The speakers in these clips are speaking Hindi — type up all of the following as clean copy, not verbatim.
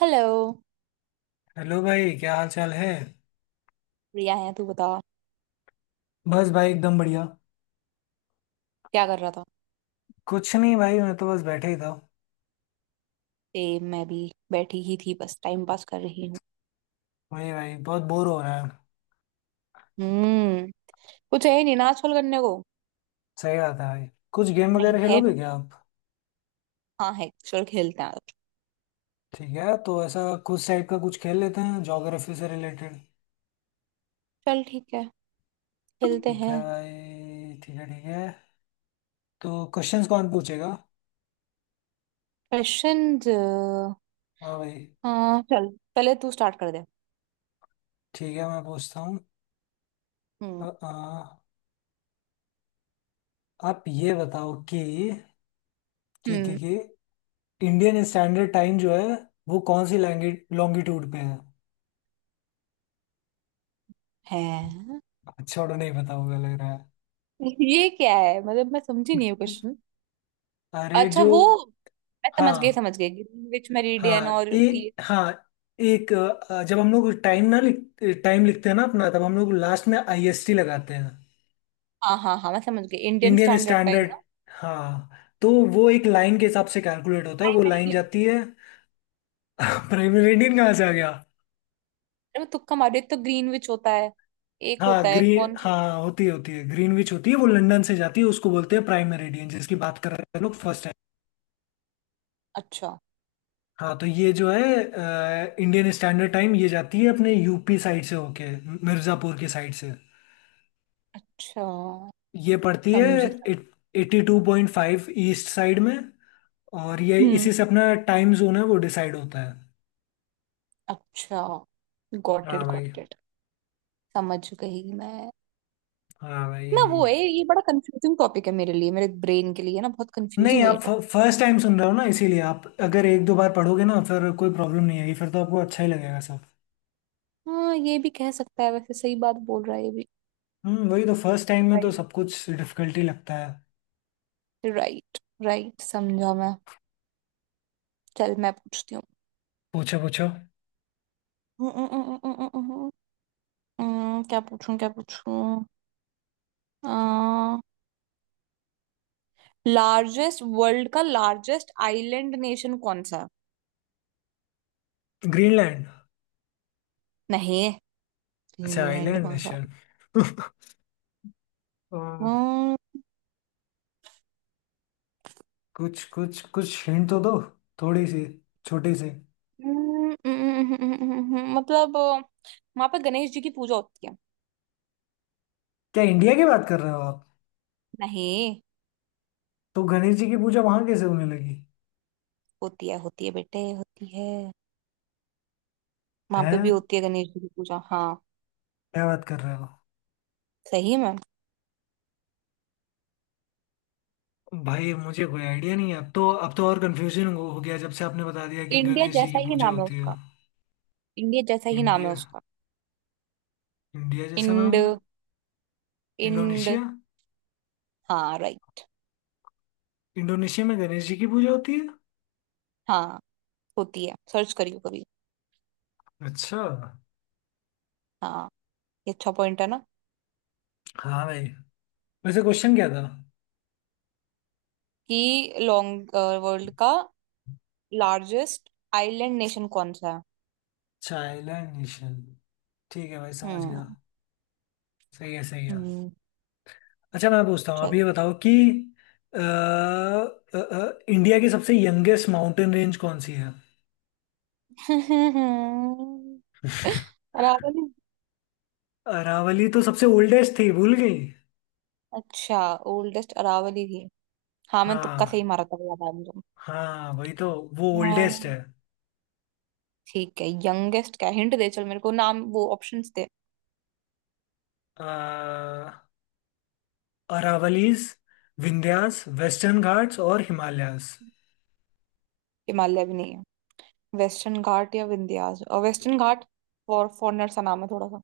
हेलो। हेलो भाई क्या हाल चाल है। प्रिया है तू बता, बस भाई एकदम बढ़िया। क्या कर रहा था। कुछ नहीं भाई मैं तो बस बैठे ही था। सेम मैं भी बैठी ही थी, बस टाइम पास कर रही हूँ। वही भाई बहुत बोर हो रहा है। हम्म। कुछ है ही नहीं ना आजकल करने को। सही बात है भाई। कुछ गेम नहीं वगैरह है खेलोगे मेरे क्या पास। आप? हाँ है, चल खेलते हैं आज। ठीक है तो ऐसा कुछ टाइप का कुछ खेल लेते हैं ज्योग्राफी से रिलेटेड। चल ठीक है, खेलते ठीक हैं। है भाई ठीक है ठीक है। तो क्वेश्चंस कौन पूछेगा? क्वेश्चंस? हाँ भाई। हाँ चल, पहले तू स्टार्ट कर दे। ठीक है मैं पूछता हूँ। अ, हम्म। अ, आप ये बताओ कि कि कि, हम्म कि इंडियन स्टैंडर्ड टाइम जो है वो कौन सी लैंग्वेज लॉन्गिट्यूड पे है? है? छोड़ो नहीं पता होगा लग रहा ये क्या है, मतलब मैं समझी नहीं हूँ है। क्वेश्चन। अरे अच्छा जो। वो, मैं समझ गई हाँ समझ गई, ग्रीनविच मेरिडियन हाँ और ए ये। हाँ। एक जब हम लोग टाइम ना लिख टाइम लिखते हैं ना अपना तब हम लोग लास्ट में आईएसटी लगाते हैं। हाँ हाँ हाँ, मैं समझ गई, Indian Indian standard time standard. ना। हाँ तो वो एक लाइन के हिसाब से कैलकुलेट होता है वो प्राइम। लाइन जाती है। प्राइमरी इंडियन कहाँ से आ गया? अरे मैं तुक्का मारे, एक तो ग्रीनविच होता है, एक हाँ होता है ग्रीन कौन सा। हाँ होती है ग्रीनविच होती है वो लंदन से जाती है उसको बोलते हैं प्राइम मेरिडियन जिसकी बात कर रहे हैं लोग फर्स्ट टाइम। अच्छा। हाँ तो ये जो है इंडियन स्टैंडर्ड टाइम ये जाती है अपने यूपी साइड से होके मिर्जापुर की साइड से। अच्छा, ये पड़ती है समझी। 82.5 ईस्ट साइड में। और ये हम्म। इसी से अपना टाइम जोन है वो डिसाइड होता है। अच्छा। गॉट हाँ इट, भाई गॉट इट। समझ गई मैं। हाँ ना वो है, भाई। ये बड़ा कंफ्यूजिंग टॉपिक है मेरे लिए, मेरे ब्रेन के लिए ना बहुत नहीं कंफ्यूजिंग है ये आप टॉपिक। फर्स्ट टाइम सुन रहे हो ना इसीलिए आप अगर एक दो बार पढ़ोगे ना फिर कोई प्रॉब्लम नहीं आएगी फिर तो आपको अच्छा ही लगेगा सब। हाँ ये भी कह सकता है, वैसे सही बात बोल रहा है ये भी। वही तो फर्स्ट टाइम में तो राइट। सब कुछ डिफिकल्टी लगता है। राइट। राइट, समझा मैं। चल मैं पूछती हूँ। पूछो पूछो। हम्म, हम्म, हम्म, हम्म, हम्म, हम्म, क्या पूछूं, क्या पूछूं। लार्जेस्ट, वर्ल्ड का लार्जेस्ट आइलैंड नेशन कौन सा है? ग्रीनलैंड। नहीं। अच्छा फिनलैंड आइलैंड कौन सा। नेशन। आ, हम्म, कुछ कुछ कुछ हिंट तो दो। थोड़ी सी। छोटी सी। मतलब वहां पे गणेश जी की पूजा होती है। क्या इंडिया की बात कर रहे हो? नहीं, तो गणेश जी की पूजा वहां कैसे होने लगी? होती है होती है बेटे, होती है। वहां है, पे भी होती है गणेश जी की पूजा, हाँ। क्या बात कर रहे हो? सही में। भाई मुझे कोई आइडिया नहीं है, अब तो और कंफ्यूजन हो गया जब से आपने बता दिया कि इंडिया गणेश जी की जैसा ही पूजा नाम है होती है। उसका। इंडिया जैसा ही नाम है इंडिया। उसका। इंडिया जैसा इंड। नाम है। इंड। इंडोनेशिया। हाँ राइट। इंडोनेशिया में गणेश जी की पूजा होती है। हाँ, होती है, सर्च करियो कभी। अच्छा। हाँ, ये अच्छा पॉइंट है ना। हाँ भाई। वैसे क्वेश्चन क्या था? कि लॉन्ग, वर्ल्ड का लार्जेस्ट आइलैंड नेशन कौन सा है। Child nation. ठीक है भाई समझ गया। हम्म। सही है सही है। हम्म। अच्छा मैं पूछता हूँ, आप चल। ये बताओ कि इंडिया की सबसे यंगेस्ट माउंटेन रेंज कौन सी है? अरावली। अरावली तो सबसे ओल्डेस्ट थी भूल गई। अच्छा, ओल्डेस्ट अरावली थी। हाँ मैं तुक्का सही हाँ मारा था, याद आया मुझे। हाँ वही तो। वो ओल्डेस्ट हाँ। है। ठीक है, यंगेस्ट क्या, हिंट दे चल मेरे को, नाम वो ऑप्शंस दे। अ, अरावलीज, विंध्यास, वेस्टर्न घाट्स और हिमालयास। हिमालय भी नहीं है। वेस्टर्न घाट या विंध्याचल और वेस्टर्न घाट। फॉरनर सा नाम है थोड़ा सा।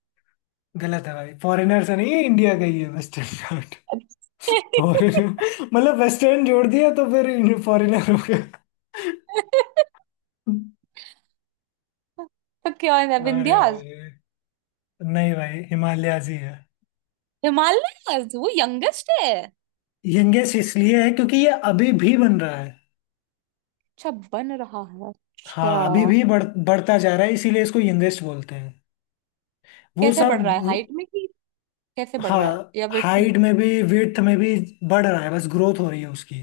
गलत है भाई फॉरेनर से नहीं है, इंडिया का ही है वेस्टर्न घाट। अच्छा। फॉरेनर मतलब वेस्टर्न जोड़ दिया तो फिर फॉरेनर हो गया? तो क्या है अरे विंध्याचल। भाई नहीं भाई हिमालयास ही है। हिमालय वो यंगेस्ट है। यंगेस्ट इसलिए है क्योंकि ये अभी भी बन रहा है। अच्छा, बन रहा है, अच्छा। हाँ अभी भी बढ़ता जा रहा है इसीलिए इसको यंगेस्ट बोलते हैं। वो कैसे बढ़ सब रहा है, हाइट में कि कैसे बढ़ रहा है, हाँ या वेट में। हाइट में भी विड्थ में भी बढ़ रहा है, बस ग्रोथ हो रही है उसकी।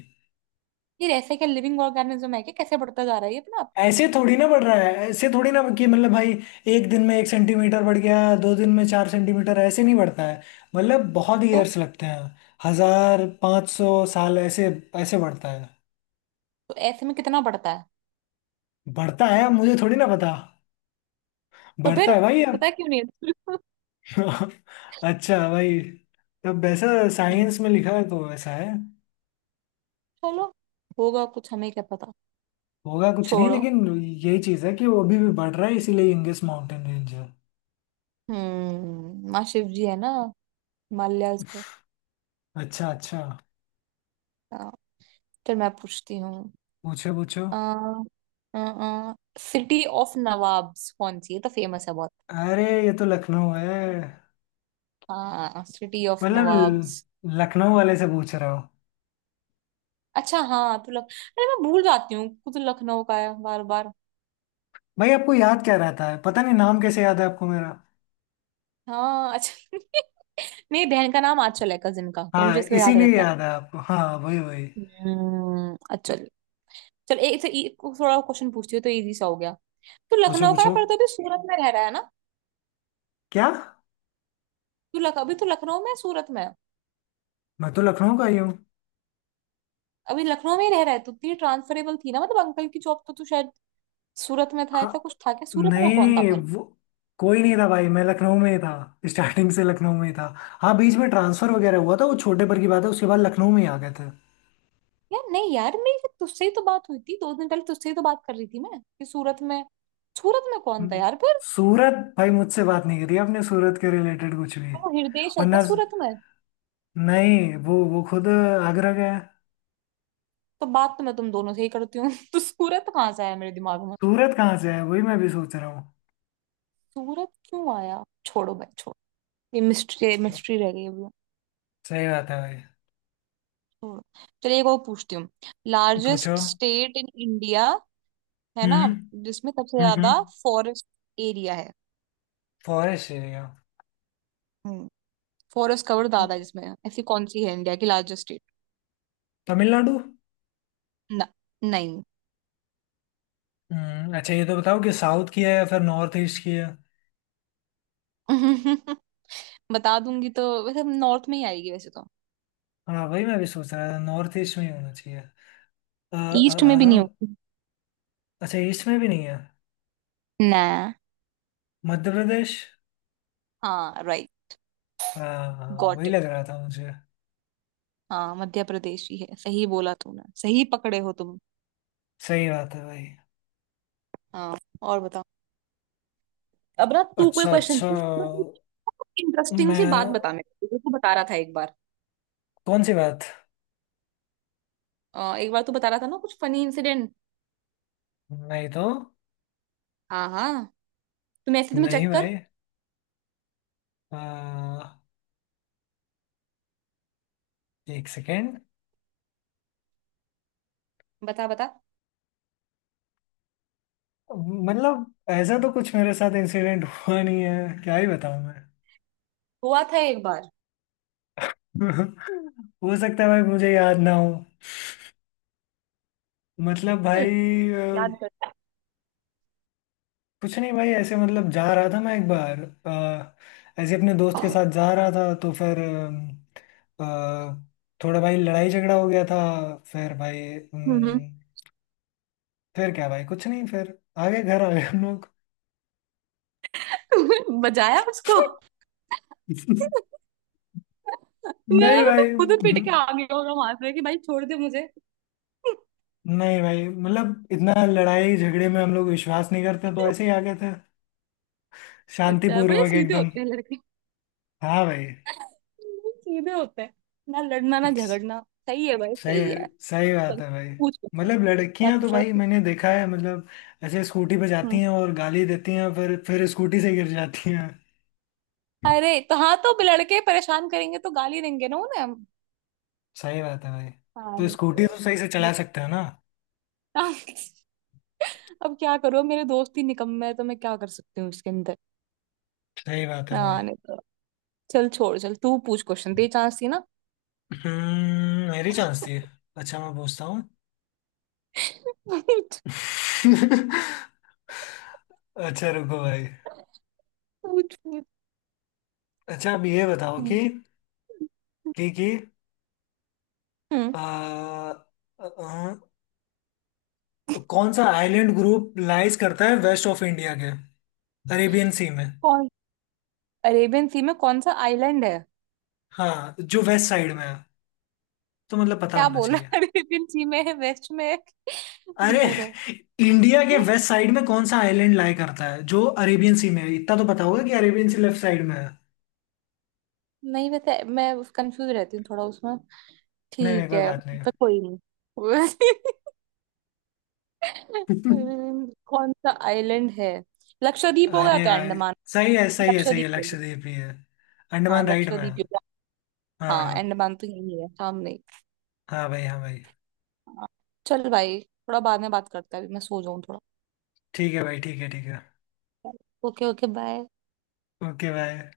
फिर ऐसे क्या लिविंग ऑर्गेनिज्म है कि कैसे बढ़ता जा रहा है ये अपना आप। ऐसे थोड़ी ना बढ़ रहा है, ऐसे थोड़ी ना कि मतलब भाई एक दिन में 1 सेंटीमीटर बढ़ गया, दो दिन में 4 सेंटीमीटर, ऐसे नहीं बढ़ता है। मतलब बहुत को? तो, ईयर्स लगते हैं। 1500 साल ऐसे ऐसे बढ़ता है। तो ऐसे में कितना बढ़ता है। बढ़ता है, मुझे थोड़ी ना पता। तो बढ़ता फिर है भाई अब। पता क्यों नहीं है? अच्छा भाई तब वैसा, साइंस हम्म, में लिखा है तो वैसा है। चलो, होगा कुछ, हमें क्या पता। होगा कुछ, नहीं छोड़ो। लेकिन। यही चीज है कि वो अभी भी बढ़ रहा है इसीलिए यंगेस्ट माउंटेन रेंज है। हम्म, माँ शिव जी है ना हिमालयाज पे। अच्छा अच्छा। हाँ, चल मैं पूछती हूँ। पूछो पूछो। अ सिटी ऑफ नवाब्स कौन सी है तो, फेमस है बहुत। अरे ये तो लखनऊ है। हाँ सिटी ऑफ मतलब नवाब्स। लखनऊ वाले से पूछ रहा हूँ। अच्छा हाँ तो लख, अरे मैं भूल जाती हूँ खुद, लखनऊ का है बार बार। भाई आपको याद क्या रहता है, पता नहीं नाम कैसे याद है आपको मेरा। हाँ अच्छा। मेरी बहन का नाम आंचल है, कजिन का, तो मुझे हाँ इसलिए याद इसीलिए रहता है। याद है आपको, हाँ वही वही। अचल। चल एक थोड़ा क्वेश्चन पूछती हूँ, तो इजी सा हो गया। तू पूछो लखनऊ का है पूछो। पर तो अभी सूरत में रह रहा है ना। क्या? तू लख, अभी तो लखनऊ में है, सूरत में है? मैं तो लखनऊ का ही हूँ। अभी लखनऊ में ही रह रहा है तो तेरी ट्रांसफरेबल थी ना, मतलब अंकल की जॉब, तो तू शायद सूरत में था, ऐसा हाँ कुछ था क्या, सूरत में नहीं कौन था नहीं, फिर। वो कोई नहीं था भाई, मैं लखनऊ में ही था। स्टार्टिंग से लखनऊ में ही था। हाँ बीच में ट्रांसफर वगैरह हुआ था, वो छोटे पर की बात है, उसके बाद लखनऊ में ही आ गए थे। यार नहीं यार, मेरी तो तुझसे ही तो बात हुई थी दो दिन पहले, तुझसे ही तो बात कर रही थी मैं कि सूरत में, सूरत में कौन था हम्म, यार फिर। सूरत भाई मुझसे बात नहीं करी आपने सूरत के रिलेटेड कुछ भी। तो हृदेश और है क्या ना, सूरत में। नहीं वो खुद आगरा का है। तो बात तो मैं तुम दोनों से ही करती हूँ। तो सूरत कहाँ से आया मेरे दिमाग में। सूरत कहाँ से है वही मैं भी सोच रहा हूँ। सूरत क्यों आया, छोड़ो भाई छोड़ो। ये मिस्ट्री, मिस्ट्री रह गई अभी। सही बात है भाई। छोड़ो। चलिए एक और पूछती हूँ। पूछो। लार्जेस्ट स्टेट इन इंडिया, है ना, हम्म जिसमें सबसे हम्म ज्यादा हम्म। फॉरेस्ट एरिया है। Forest area. हम्म, फॉरेस्ट कवर हम्म। ज्यादा है जिसमें, ऐसी कौन सी है इंडिया की लार्जेस्ट स्टेट। तमिलनाडु। ना। नहीं। हम्म, अच्छा ये तो बताओ कि साउथ की है या फिर नॉर्थ ईस्ट की है? बता दूंगी तो वैसे नॉर्थ में ही आएगी वैसे तो। हाँ वही मैं भी सोच रहा था नॉर्थ ईस्ट में ही होना चाहिए। अ, ईस्ट में भी नहीं अ, होगी। अच्छा ईस्ट में भी नहीं है। ना। मध्य प्रदेश। हाँ राइट। हाँ हाँ, गॉट, वही लग रहा था मुझे। हाँ मध्य प्रदेश ही है, सही बोला तूने, सही पकड़े हो तुम। सही बात है भाई। हाँ। और बताओ। अब ना तू कोई अच्छा क्वेश्चन अच्छा, पूछ। इंटरेस्टिंग सी बात मैं? बता मेरे को, तू बता रहा था एक बार। कौन सी बात? एक बार तू बता रहा था ना कुछ फनी इंसिडेंट। नहीं तो। हाँ हाँ, तुम ऐसे तुम्हें नहीं चेक कर। भाई। आ, एक सेकेंड। बता बता। मतलब ऐसा तो कुछ मेरे साथ इंसिडेंट हुआ नहीं है, क्या ही बताऊं मैं। हुआ था एक बार। हो सकता है भाई मुझे याद ना हो। मतलब चल, भाई अ, याद कर। कुछ नहीं भाई, ऐसे मतलब जा रहा था मैं एक बार ऐसे, अपने दोस्त के साथ जा रहा था, तो फिर अ, अ, थोड़ा भाई लड़ाई झगड़ा हो गया था। फिर भाई, हम्म। फिर क्या भाई, कुछ नहीं, फिर आगे घर आ गए हम लोग। तुमने बजाया उसको, मुझे लगा नहीं था भाई तुम खुद पिट के आ गए होगा वहां से कि भाई छोड़ दे मुझे। नहीं भाई मतलब इतना लड़ाई झगड़े में हम लोग विश्वास नहीं करते तो ऐसे ही आ गए थे। अच्छा, बड़े शांतिपूर्वक सीधे एकदम। होते हैं लड़के, हाँ भाई। सीधे होते हैं, ना लड़ना ना झगड़ना, सही है भाई सही सही है। सही बात चल है भाई। पूछ, क्वेश्चन मतलब क्या लड़कियां तो पूछा भाई था? मैंने देखा है, मतलब ऐसे स्कूटी पे जाती हम्म। हैं और गाली देती हैं, फिर स्कूटी से गिर जाती हैं। अरे तो हाँ, तो लड़के परेशान करेंगे तो गाली देंगे ना उन्हें हम। सही बात है भाई। हाँ तो नहीं स्कूटी तो सही से चला तो- सकते हो ना। अब क्या करूँ, मेरे दोस्त ही निकम्मे है तो मैं क्या कर सकती हूँ इसके अंदर। सही बात है भाई। हाँ नहीं तो। चल छोड़, चल तू पूछ क्वेश्चन, तेरी चांस थी ना। मेरी चांस थी। अच्छा मैं पूछता हूँ। पूछ अच्छा रुको भाई। पूछ पूछ अच्छा अब ये बताओ कि हम्म। कि हम्म, आ, आ, कौन सा आइलैंड ग्रुप लाइज करता है वेस्ट ऑफ इंडिया के, अरेबियन सी में? कौन, अरेबियन सी में कौन सा आइलैंड है। हाँ जो वेस्ट साइड में है, तो मतलब पता क्या होना बोला। चाहिए। अरेबियन सी में है, वेस्ट में है, अरे किधर है। इंडिया के हम्म, वेस्ट साइड में कौन सा आइलैंड लाई करता है जो अरेबियन सी में है, इतना तो पता होगा कि अरेबियन सी लेफ्ट साइड में है। नहीं पता है, मैं कंफ्यूज रहती हूँ थोड़ा उसमें। नहीं नहीं ठीक कोई है, बात नहीं। पर कोई नहीं। कौन सा आइलैंड है। लक्षद्वीप होगा अरे तो, भाई अंडमान। सही है सही है सही है लक्षद्वीप होगा। लक्षद्वीप ही है। हाँ अंडमान राइट में है। लक्षद्वीप होगा। हाँ हाँ अंडमान तो यही है सामने ही। हाँ भाई हाँ भाई। हाँ, चल भाई थोड़ा बाद में बात करते हैं, अभी मैं सो जाऊँ थोड़ा। ठीक है भाई ठीक है ठीक है। Okay okay bye. Okay bye.